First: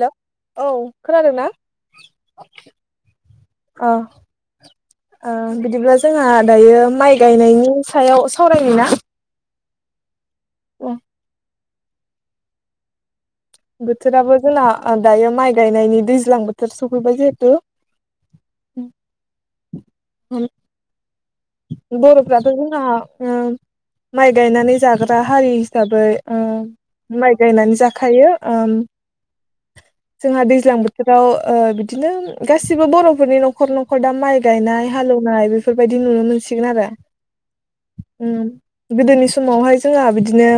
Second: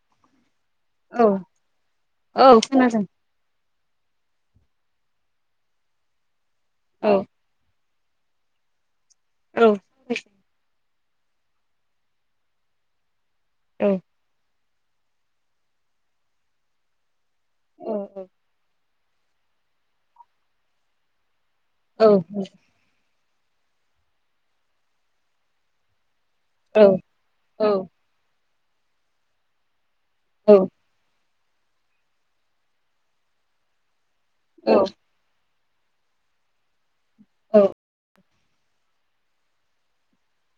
हेल औ औ खोनादों ना? औ खोनादों ओ बिदिब्ला जोंहा दायो औ माइ गायनायनि सायाव सावरायनि ना? औ ओम औ बोथोराबो जोंना ओ दायो माइ गायनायनि दैज्लां बोथोर सफैबाय जे हेतु औ [unintelligible] औ बरफ्राथ जोंहा ओं माइ गायनानै जाग्रा हारि हिसाबै ओ औ माइ गायनानै जाखायो ओम जोंहा दैज्लां बोथोराव ओ बिदिनो गासिबो बरफोरनि नखर नखर खर दा माइ गायनाय हालेवनाय बेफोर बेफोरबायदि नुनो मोन सिगोन आरो। औ। ओम गोदोनि समावहाय जोंहा बिदिनो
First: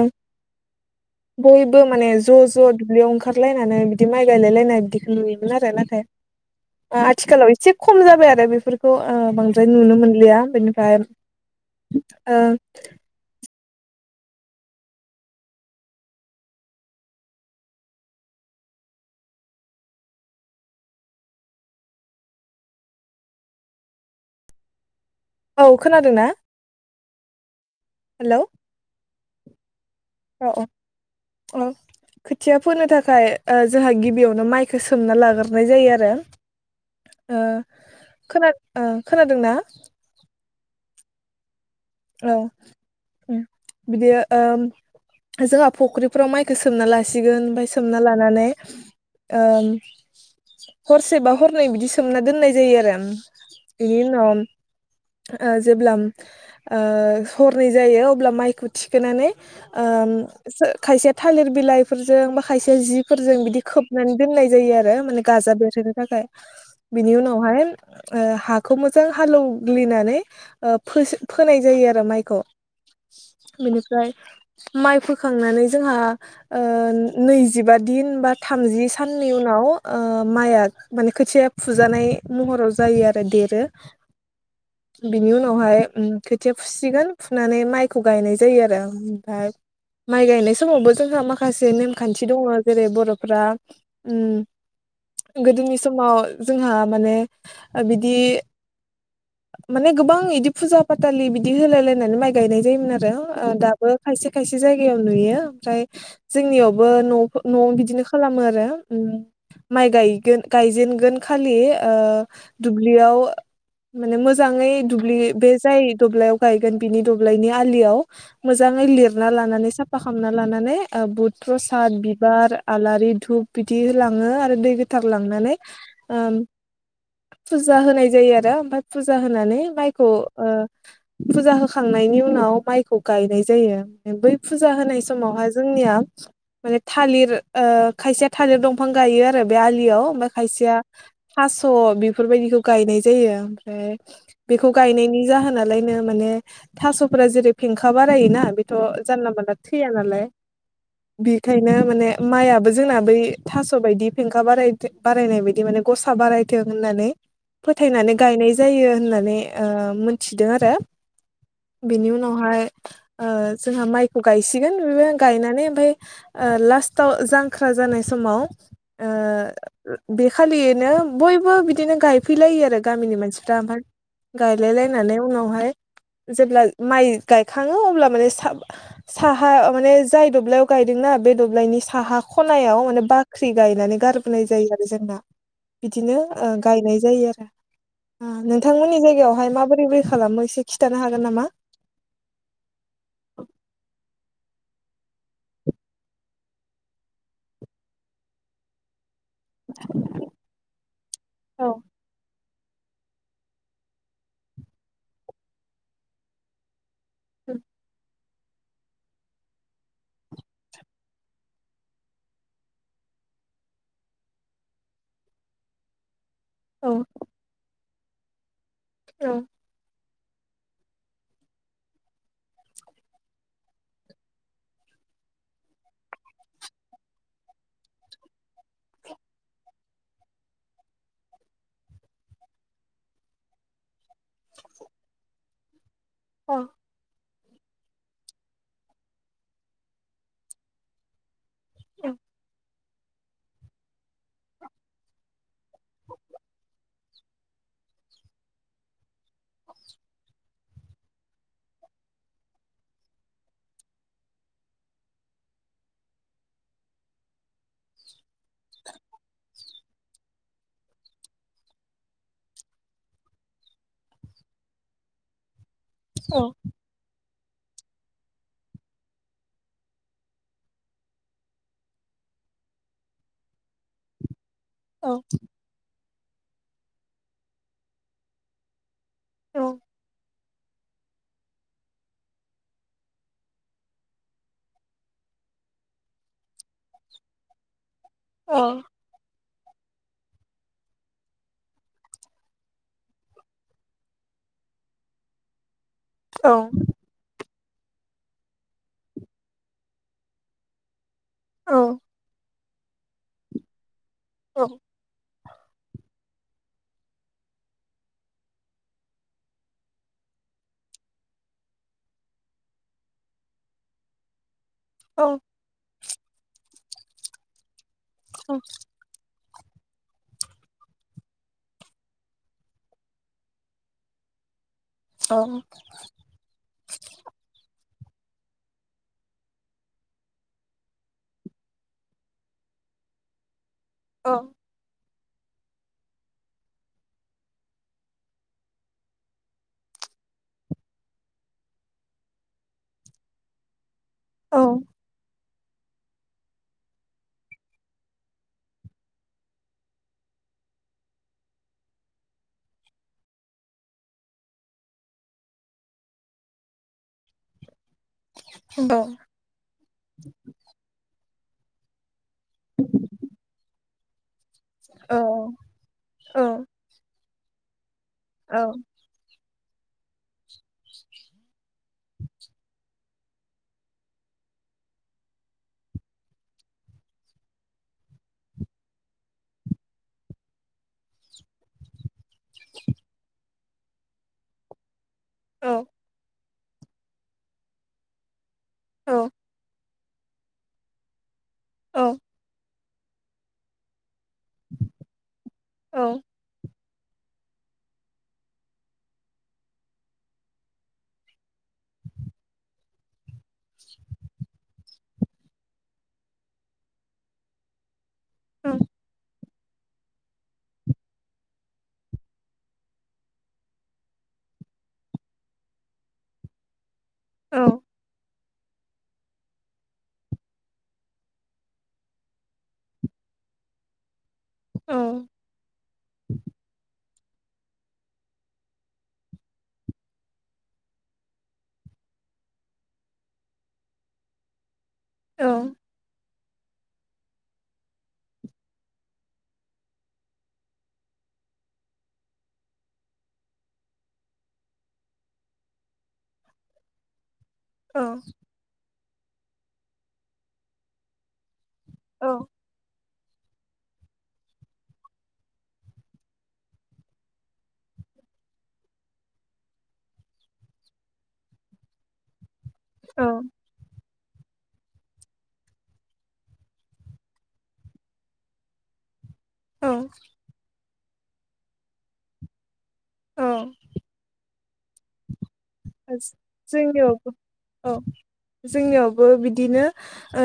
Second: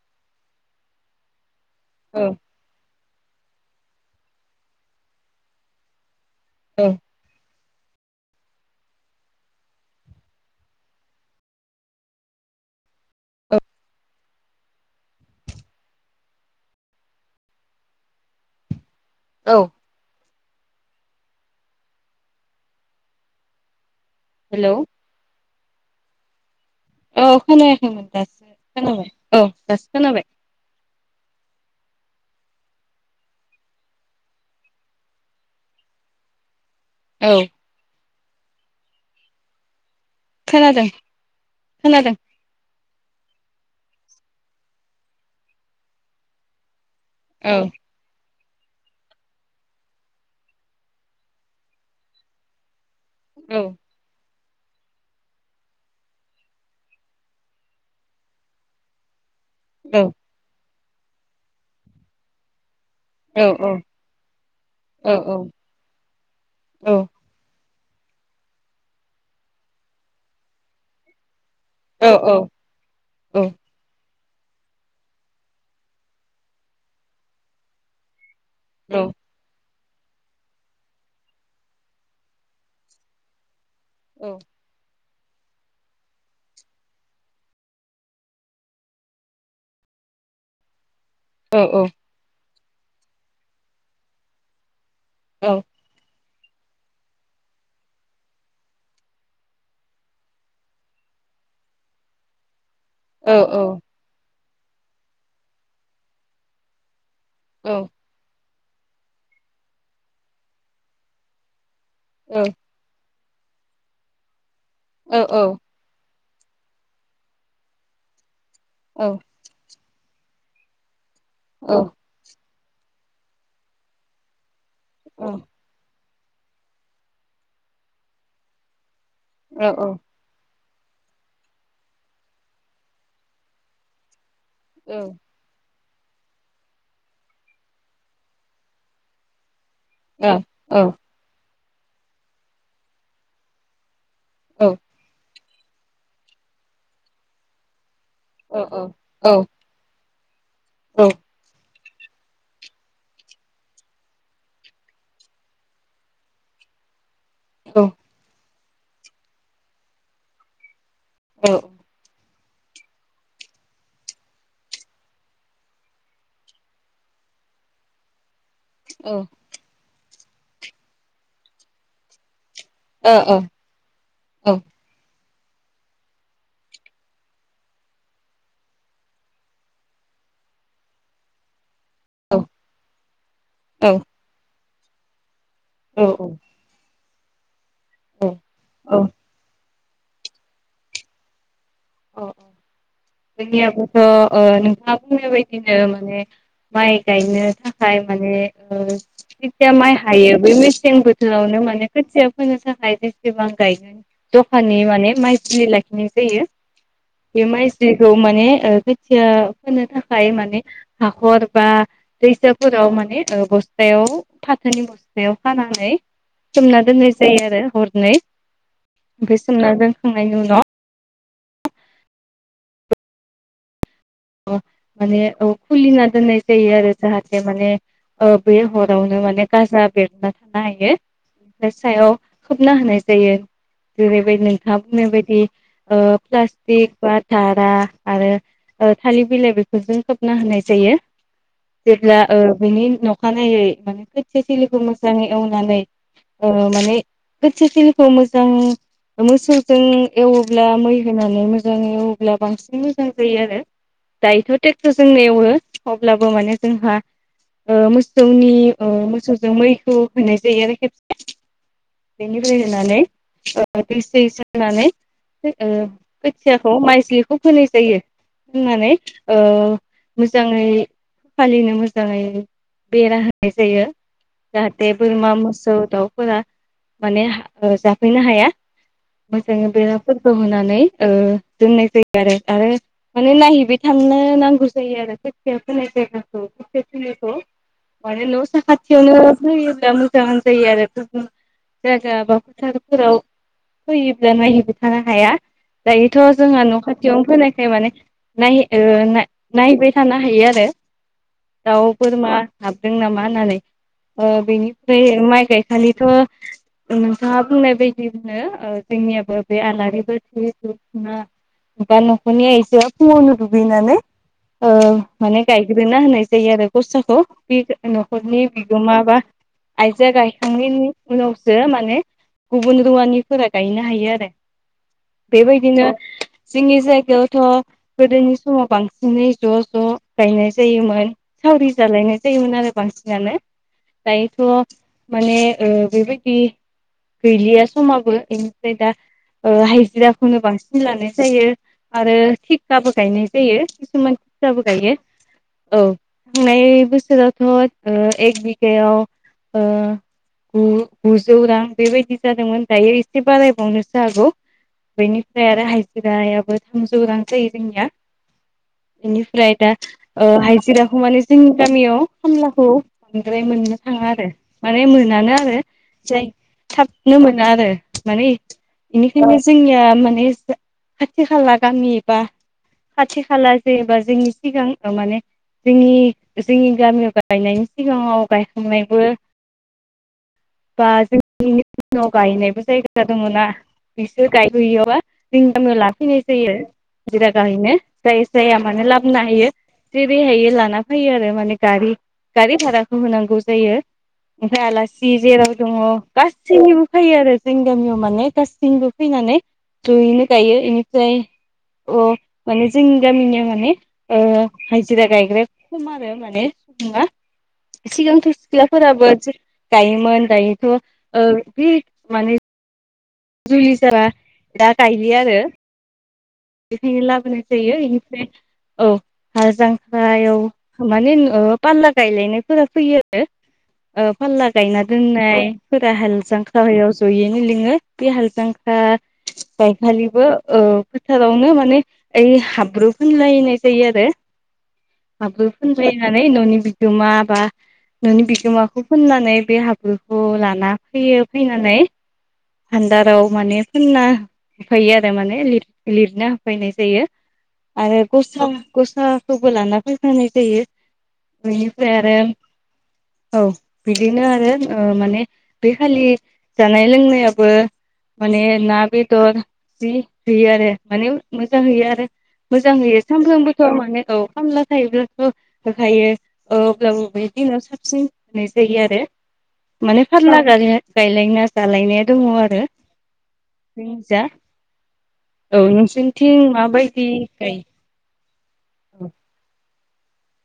बयबो माने औ ज ज दुब्लियाव ओंखार ओंखारलायनानै बिदि माइ गायलायलायनाय बिदिखौ नुयोमोन आरो नाथाय आथिखालाव एसे खम जाबाय आरो बेफोरखौ बांद्राय नुनो मोनलिया बेनि ओमफ्राय ओ औ। औ। हेल'। औ खोनादों ना? औ। खोनायखैमोन दासो खोनाबाय। औ दासो खोनाबाय औ औ। अ खोथिया फोनो थाखाय ओ जोंहा गिबियावनो माइखौ सोमना लाग्रोनाय जायो आरो। औ [inaudible] खोनाद ओ खोनादोंना? खोनादों। खोनादों औ। उम बिदि ओ जोंहा फुख्रिफोराव माइखौ सोमना ला सिगोन औ ओमफाय सोमना लानानै ओ हरसे बा हरनै बिदि सोमना दोननाय जायो आरो। औ बेनि उनाव ओ जेब्ला ओ हरनै जायो अब्ला माइखौ थिखोनानै औ ओम सो खायसे थालिर बिलाइफोरजों बा खायसे जि फोरजों औ बिदि खोबनानै दोननाय जायो आरो औ माने गाजा बेरहोनो थाखाय औ बिनि उनावहाय हाखौ मोजां हालौवग्लिनानै ओ फो नाय जायो आरो औ माइखौ औ बेनिफ्राय माइ फोखांनानै जोंहा ओ नैजिबा दिन बा थामजि साननि उनाव ओ माइआ माने खोथिया फुजानाय महराव जायो आरो देरो। औ। बिनि उनावहाय उम खोथिया फुसिगोन फुनानै माइखौ गायनाय जायो आरो ओमफ्राय माइ गायनाय समावबो जोंहा माखासे नेमखान्थि दङ जेरै बर'फ्रा ओम गोदोनि समाव जोंहा माने बिदि माने गोबां इदि फुजा फाथालि बिदि होलाय लायनानै माइ गायनाय जा योमोन आरो दाबो खायसे खायसे जायगायाव नुयो ओमफ्राय जोंनियावबो न' नवाव बिदिनो खालामो आरो माइ गायगोन गायजेनगोन खालि ओ दुब्लियाव माने मोजां मोजाङै दुब्लि बे जाय दब्लायाव गायगोन बिनि दब्लायनि आलियाव मोजाङै लिरना लानानै साफा खामना लानानै बुद प्रसाद बिबार आलारि धुप बिदि होलाङो आरो दै गो थार लांनानै ओम फुजा होनाय जायो आरो ओमफ्राय फुजा होनानै माइखौ ओ फुजा होखांनायनि उनाव माइखौ गायनाय जायो बै- फुजा होनाय समावहा जोंनिया माने थालिर ओ खायसेया थालिर दंफां गायो आरो आलियाव ओमफाय खायसेया अ [inaudible] बेफोरबायदिखौ गायनाय जायो ओमफ्राय बेखौ गायनायनि जाहोनालायनो माने थास'फोरा जेरै फेंखा- खा बारायोना बेथ' औ जानला औ मोनला थैया नालाय औ बेखायनो माने माइयाबो जोंना बै थास' बायदि फेंखा बाराय बारायनाय बायदि माने गसा बारायथों होननानै फोथायनानै गायनाय जायो होननानै ओ मोन थिदों आरो औ औ बिनि उन उनावहाय ओ जोंहा माइखौ गायसिगोन बे गायनानै ओमफाय लास्टाव जांख्रा जानाय समाव औ ओ बेखालियैनो बयबो बिदिनो गायफैलायो आरो गामिनि औ मानसिफ्रा ओमफाय गायलायलाय नाय उनावहाय जेब्ला माइ गायखांङो अब्ला माने सा साहा माने जाय दब्लायाव गायदोंना बे दब्लायनि साहा खनायाव माने बाख्रि औ गायनानै गारबोनाय जायो आरो। जोंना। बिदिनो ओ गायनाय जायो आरो। ओ नोंथांमोननि जायगायावहाय माबोरै बोरै खालामो एसे खिथानो हागोन नामा? अ औ जोंनियाबोथ' ओ नों थां बुंनाय बायदिनो माने माइ गायनो थाखाय माने ओ जेथिया माइ हायो बे मेसें बोथोरावनो औ माने खोथिया फोनो थाखाय जेसेबां गायगोन दखाननि माने माइज्लि लाखिनाय जायो बे माइज्लिखौ माने खोथिया फोनो थाखाय माने हाखर बा दैसाफोराव माने बस्थायाव फाथोनि बस्थायाव खानानै सोमना औ दोननाय जायो आरो हर नै औ ओमफाय सोमना दोन खांनायनि उनाव माने खुलिना दोननाय जायो आरो जाहाथे माने ओ बे हरावनो माने गाजा बेरना थानो हायो ओमफ्राय सायाव खोबना होनाय जायो जेरैबायदि नोंथाङा बुंनाय बायदि ओ औ प्लाष्टिक बा दारा आरो थालिर बिलाइ बेफोरजों खोबना होनाय जायो। औ जेब्ला ओ बिनि अखानायै माने खोथिया थिलिखौ मोजाङै एवनानै ओ माने खोथिया थिलिखौ मोजां मोसौजों एवोब्ला मै होनानै मोजाङै एवोब्ला बांसिन मोजां जायो आरो। दायोथ' ट्रेक्टरजों एवो अब्लाबो माने जोंहा ओ मोसौनि ओ मोसौजों मैखौ होनाय जायो आरो खेबसे बेनिफ्राय होननानै दै सै सोननानै ओ औ खोथियाखौ माइज्लिखौ फोनाय जायो। होननानै ओ मोजाङै फालिनो मोजाङै बेरा होनाय जायो। जाहाथे औ बोरमा मोसौ दावफोरा माने जाफैनो हाया। औ मोजाङै बेराफोरखौ होनानै ओ दोननाय जायो आरो आरो माने नायहैबाय थानो नांगौ जायो आरो खोथिया होनाय जायगाखौ थिलिखौ माने औ न' साखाथियावनो होयोब्ला मोजां जायो आरो गुबुन जायगा बा फोथारफोराव फैयोब्ला नायहैबो थानो हाया। दायोथ' जोंहा न' खाथियावनो फोनाय ए माने नाहे ओ नाय-नायबाय थानो हायो आरो। औ दाउ, बोरमा हाबदों नामा होननानै। ओ औ बेनिफ्राय माइ गाय खालिथ' नोंथाङा बुंनाय बायदिनो ओ जोंनियाबो बे आलारि बाथि जा बा न'खरनि आइजोआ फुङावनो दुगैनानै ओ औ माने गायग्रोना होनाय जायो आरो कस्थ'खौ बे न'खरनि बिगोमा बा आइजोआ गायखांनायनि उनावसो माने गुबुन रुवानिफोरा गायनो हायो आरो। बेबायदिनो जोंनि जायगायावथ' गोदोनि समाव बांसिनै ज' ज' गायनाय जायोमोन सावरि जालायनाय जायोमोन आरो बांसिनानो दायोथ' माने ओ बेबायदि गैलिया समाबो इनिफ्राय दा ओ हाइज्राखौनो बांसिन लानाय जायो आरो थि काबो गायनाय जायो किसुमान बो गायो औ थांनाय बोसोरावथ' ओ एक बिगायाव ओ गु-गुजौ रां बेबायदि जादोंमोन दायो एसे बारायबावनोसो हागौ बेनिफ्राय आरो हाज्रायाबो थामजौ रां जायो जोंनिया। इनिफ्राय दा ओ हाइजिराखौ माने जोंनि गामियाव खामलाखौ बांद्राय मोननो थाङा आरो। माने मोनानो आरो जाय थाबनो मो ना आरो। माने इनिखाइनो जोंनिया माने खाथि खाला गामि बा खाथि खाला जेनेबा जोंनि सिगां माने जोंनि जोंनि गामियाव गायनायनि सिगाङाव गायखांनायबो बा जोंनि [inaudible] गायनायबो जायगा दङना बिसोर गायहैयोबा जोंनि गामियाव लाफैनाय जायो आरो। हाजिरा गायहैनो जाय जाया मानो लाबना होयो जेरैहायो लाना फैयो आरो माने गारि औ गारि भारा होनांगौ जायो। ओमफाय आलासि जेराव दङ औ गासै [unintelligible] फायो आरो जोंनि गामियाव माने गासैनिबो फैनानै जयैनो गायो एनिफ्राय अ माने जोंनि गामिनि मा माने ओ हा जिरा गायग्राया खम आरो माने सुबुङा सिगांथ' सिख्लाफोराबो गायो। मोन। दायोथ' ओ बि माने जुलि जाबा दा गायलिया आरो। फाय लाबोनाय जायो इनिफ्राय औ हालजांख्रायाव माने ओ पाल्ला गायलायनायफोरा फैयो आरो। पाल्ला गायना दोननायफोरा हाल जांख्रायाव ज' जयैनो लिङो। बे हालजांख्रा गायखालिबो ओ फोथारावनो माने ओइ हाब्रु फोनलायनाय जायो आरो। हाबो फोनलायनानै न'नि बिगोमा बा न'नि बिगोमाखौ फोननानै बे हाब्रुखौ लाना फैयो फैनानै भान्दाराव माने फोनना होफायो आरो माने लिर लिरना होफायनाय जायो आरो गसा गसा खौबो लाना फैफानाय जायो। ओमफ्रायो [unintelligible] औ बिदिनो आरो ओ माने बैखालि जानाय लोंनाया बो माने ना बेदर जि होयो आरो माने मोजां होयो आरो मोजां होयो सानफ्रोमबोथ' मानो औ। खामला थायोब्लाथ' होखायो ओ अब्लाबो बै दिनाव साबसिन होनाय जायो आरो। माने फारला गा गायलाय ना जालायनाया दङ आरो। बै जा औ नोंसिनिथिं माबायदि जोंनियावबो गाय औ जोंनियावबो बिदिनो ओ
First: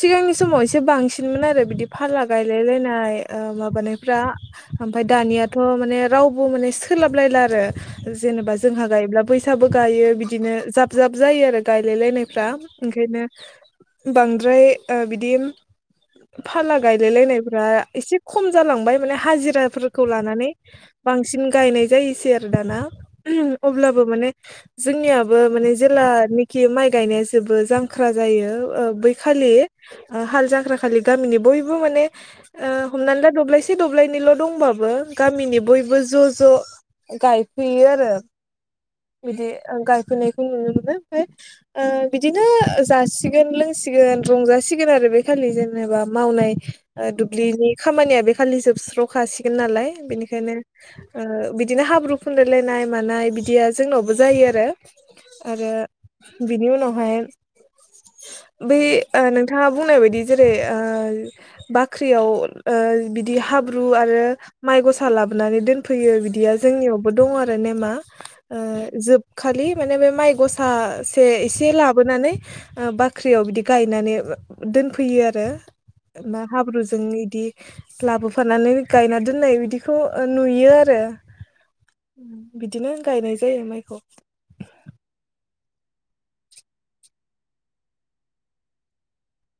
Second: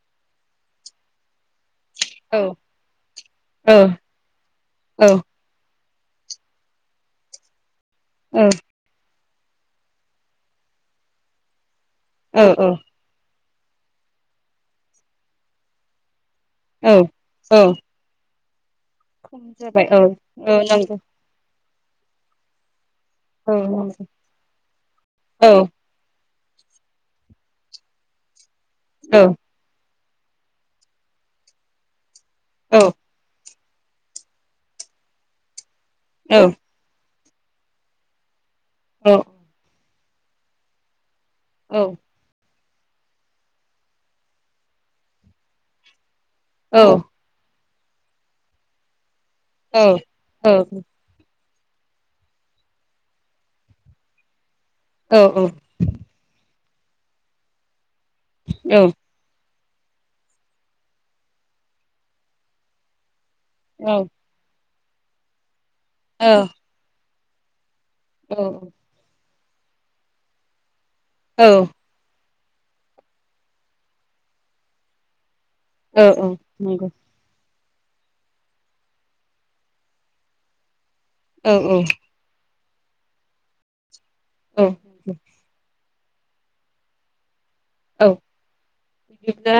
सिगांनि समाव एसे बांसिनमोन आरो। बिदि फाला औ गायलाय लायनाय औ माबानायफ्रा ओमफाय औ दानियाथ' माने रावबो माने सोलाबलायला आरो औ जेनेबा जोंहा गायब्लाब बो गायो बिदिनो जाब जाब जायो आरो। औ गायलायलायनायफ्रा ओंखायनो बांद्राय ओ बिदिम फाला औ औ गायलाय औ लायनायफ्रा एसे ख खम जालांबाय जाबाय औ हाजिराफोरखौ लानानै नंगौ बांसिन गायनाय जायोसै आरो दाना औ अब्लाबो नंगौ माने जोंनियाबो माने औ जेलानि खि माइ गायनाया जोबो जांख्रा जायो। ओ औ बैखालि ओ हाल जांख्रा खालि गामिनि बयबो माने ओ औ हमना ला दब्लायसे से दब्लायनैल दंबाबो गामिनि बयब बो ज' औ ज' गायफैयो आरो औ बिदि ओं गाइ होनायखौ नुनो मोनो। ओ औ ओ बिदिनो जासिगोन लोंसिगोन रंजासिगोन आरो बे खालि जेनेबा मावनाय औ ओ दुब्लिनि खामानिया बे खालि जोबस्र खासिगोन नालाय औ औ बिनिखायनो ओ बि बिदिनो हाब्रु फुनलालायनाय मानाय बिदिया जोंनावबो जायो आरो। औ औ आरो बिनि उनावहाय बै औ ओ नों नोंथाङा बुंनाय बायदि जेरै ओ बाख्रियाव ओ बि बिदि हाब्रु औ आरो माइ गसा लाबोनानै दोन फैयो बिदिया जोंनियाव बो दङ आरो नेमा औ औ खालि माने बे माइ गसा से एसे लाबोनानै बाख्रियाव बिदि गायनानै दोनफैयो आरो औ ना नंगौ हाब्रुजों इदि लाबोफानानै गायना दोननाय बिदिखौ नुयो आरो औ औ बिदिनो गायनाय जायो माइखौ औ औ बिदिनो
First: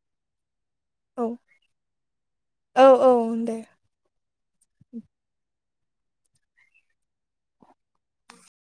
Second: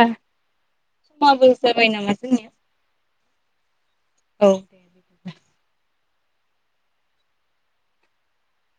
औ समाबो जाबाय नामा जोंनिया औ [inaudible] औ दे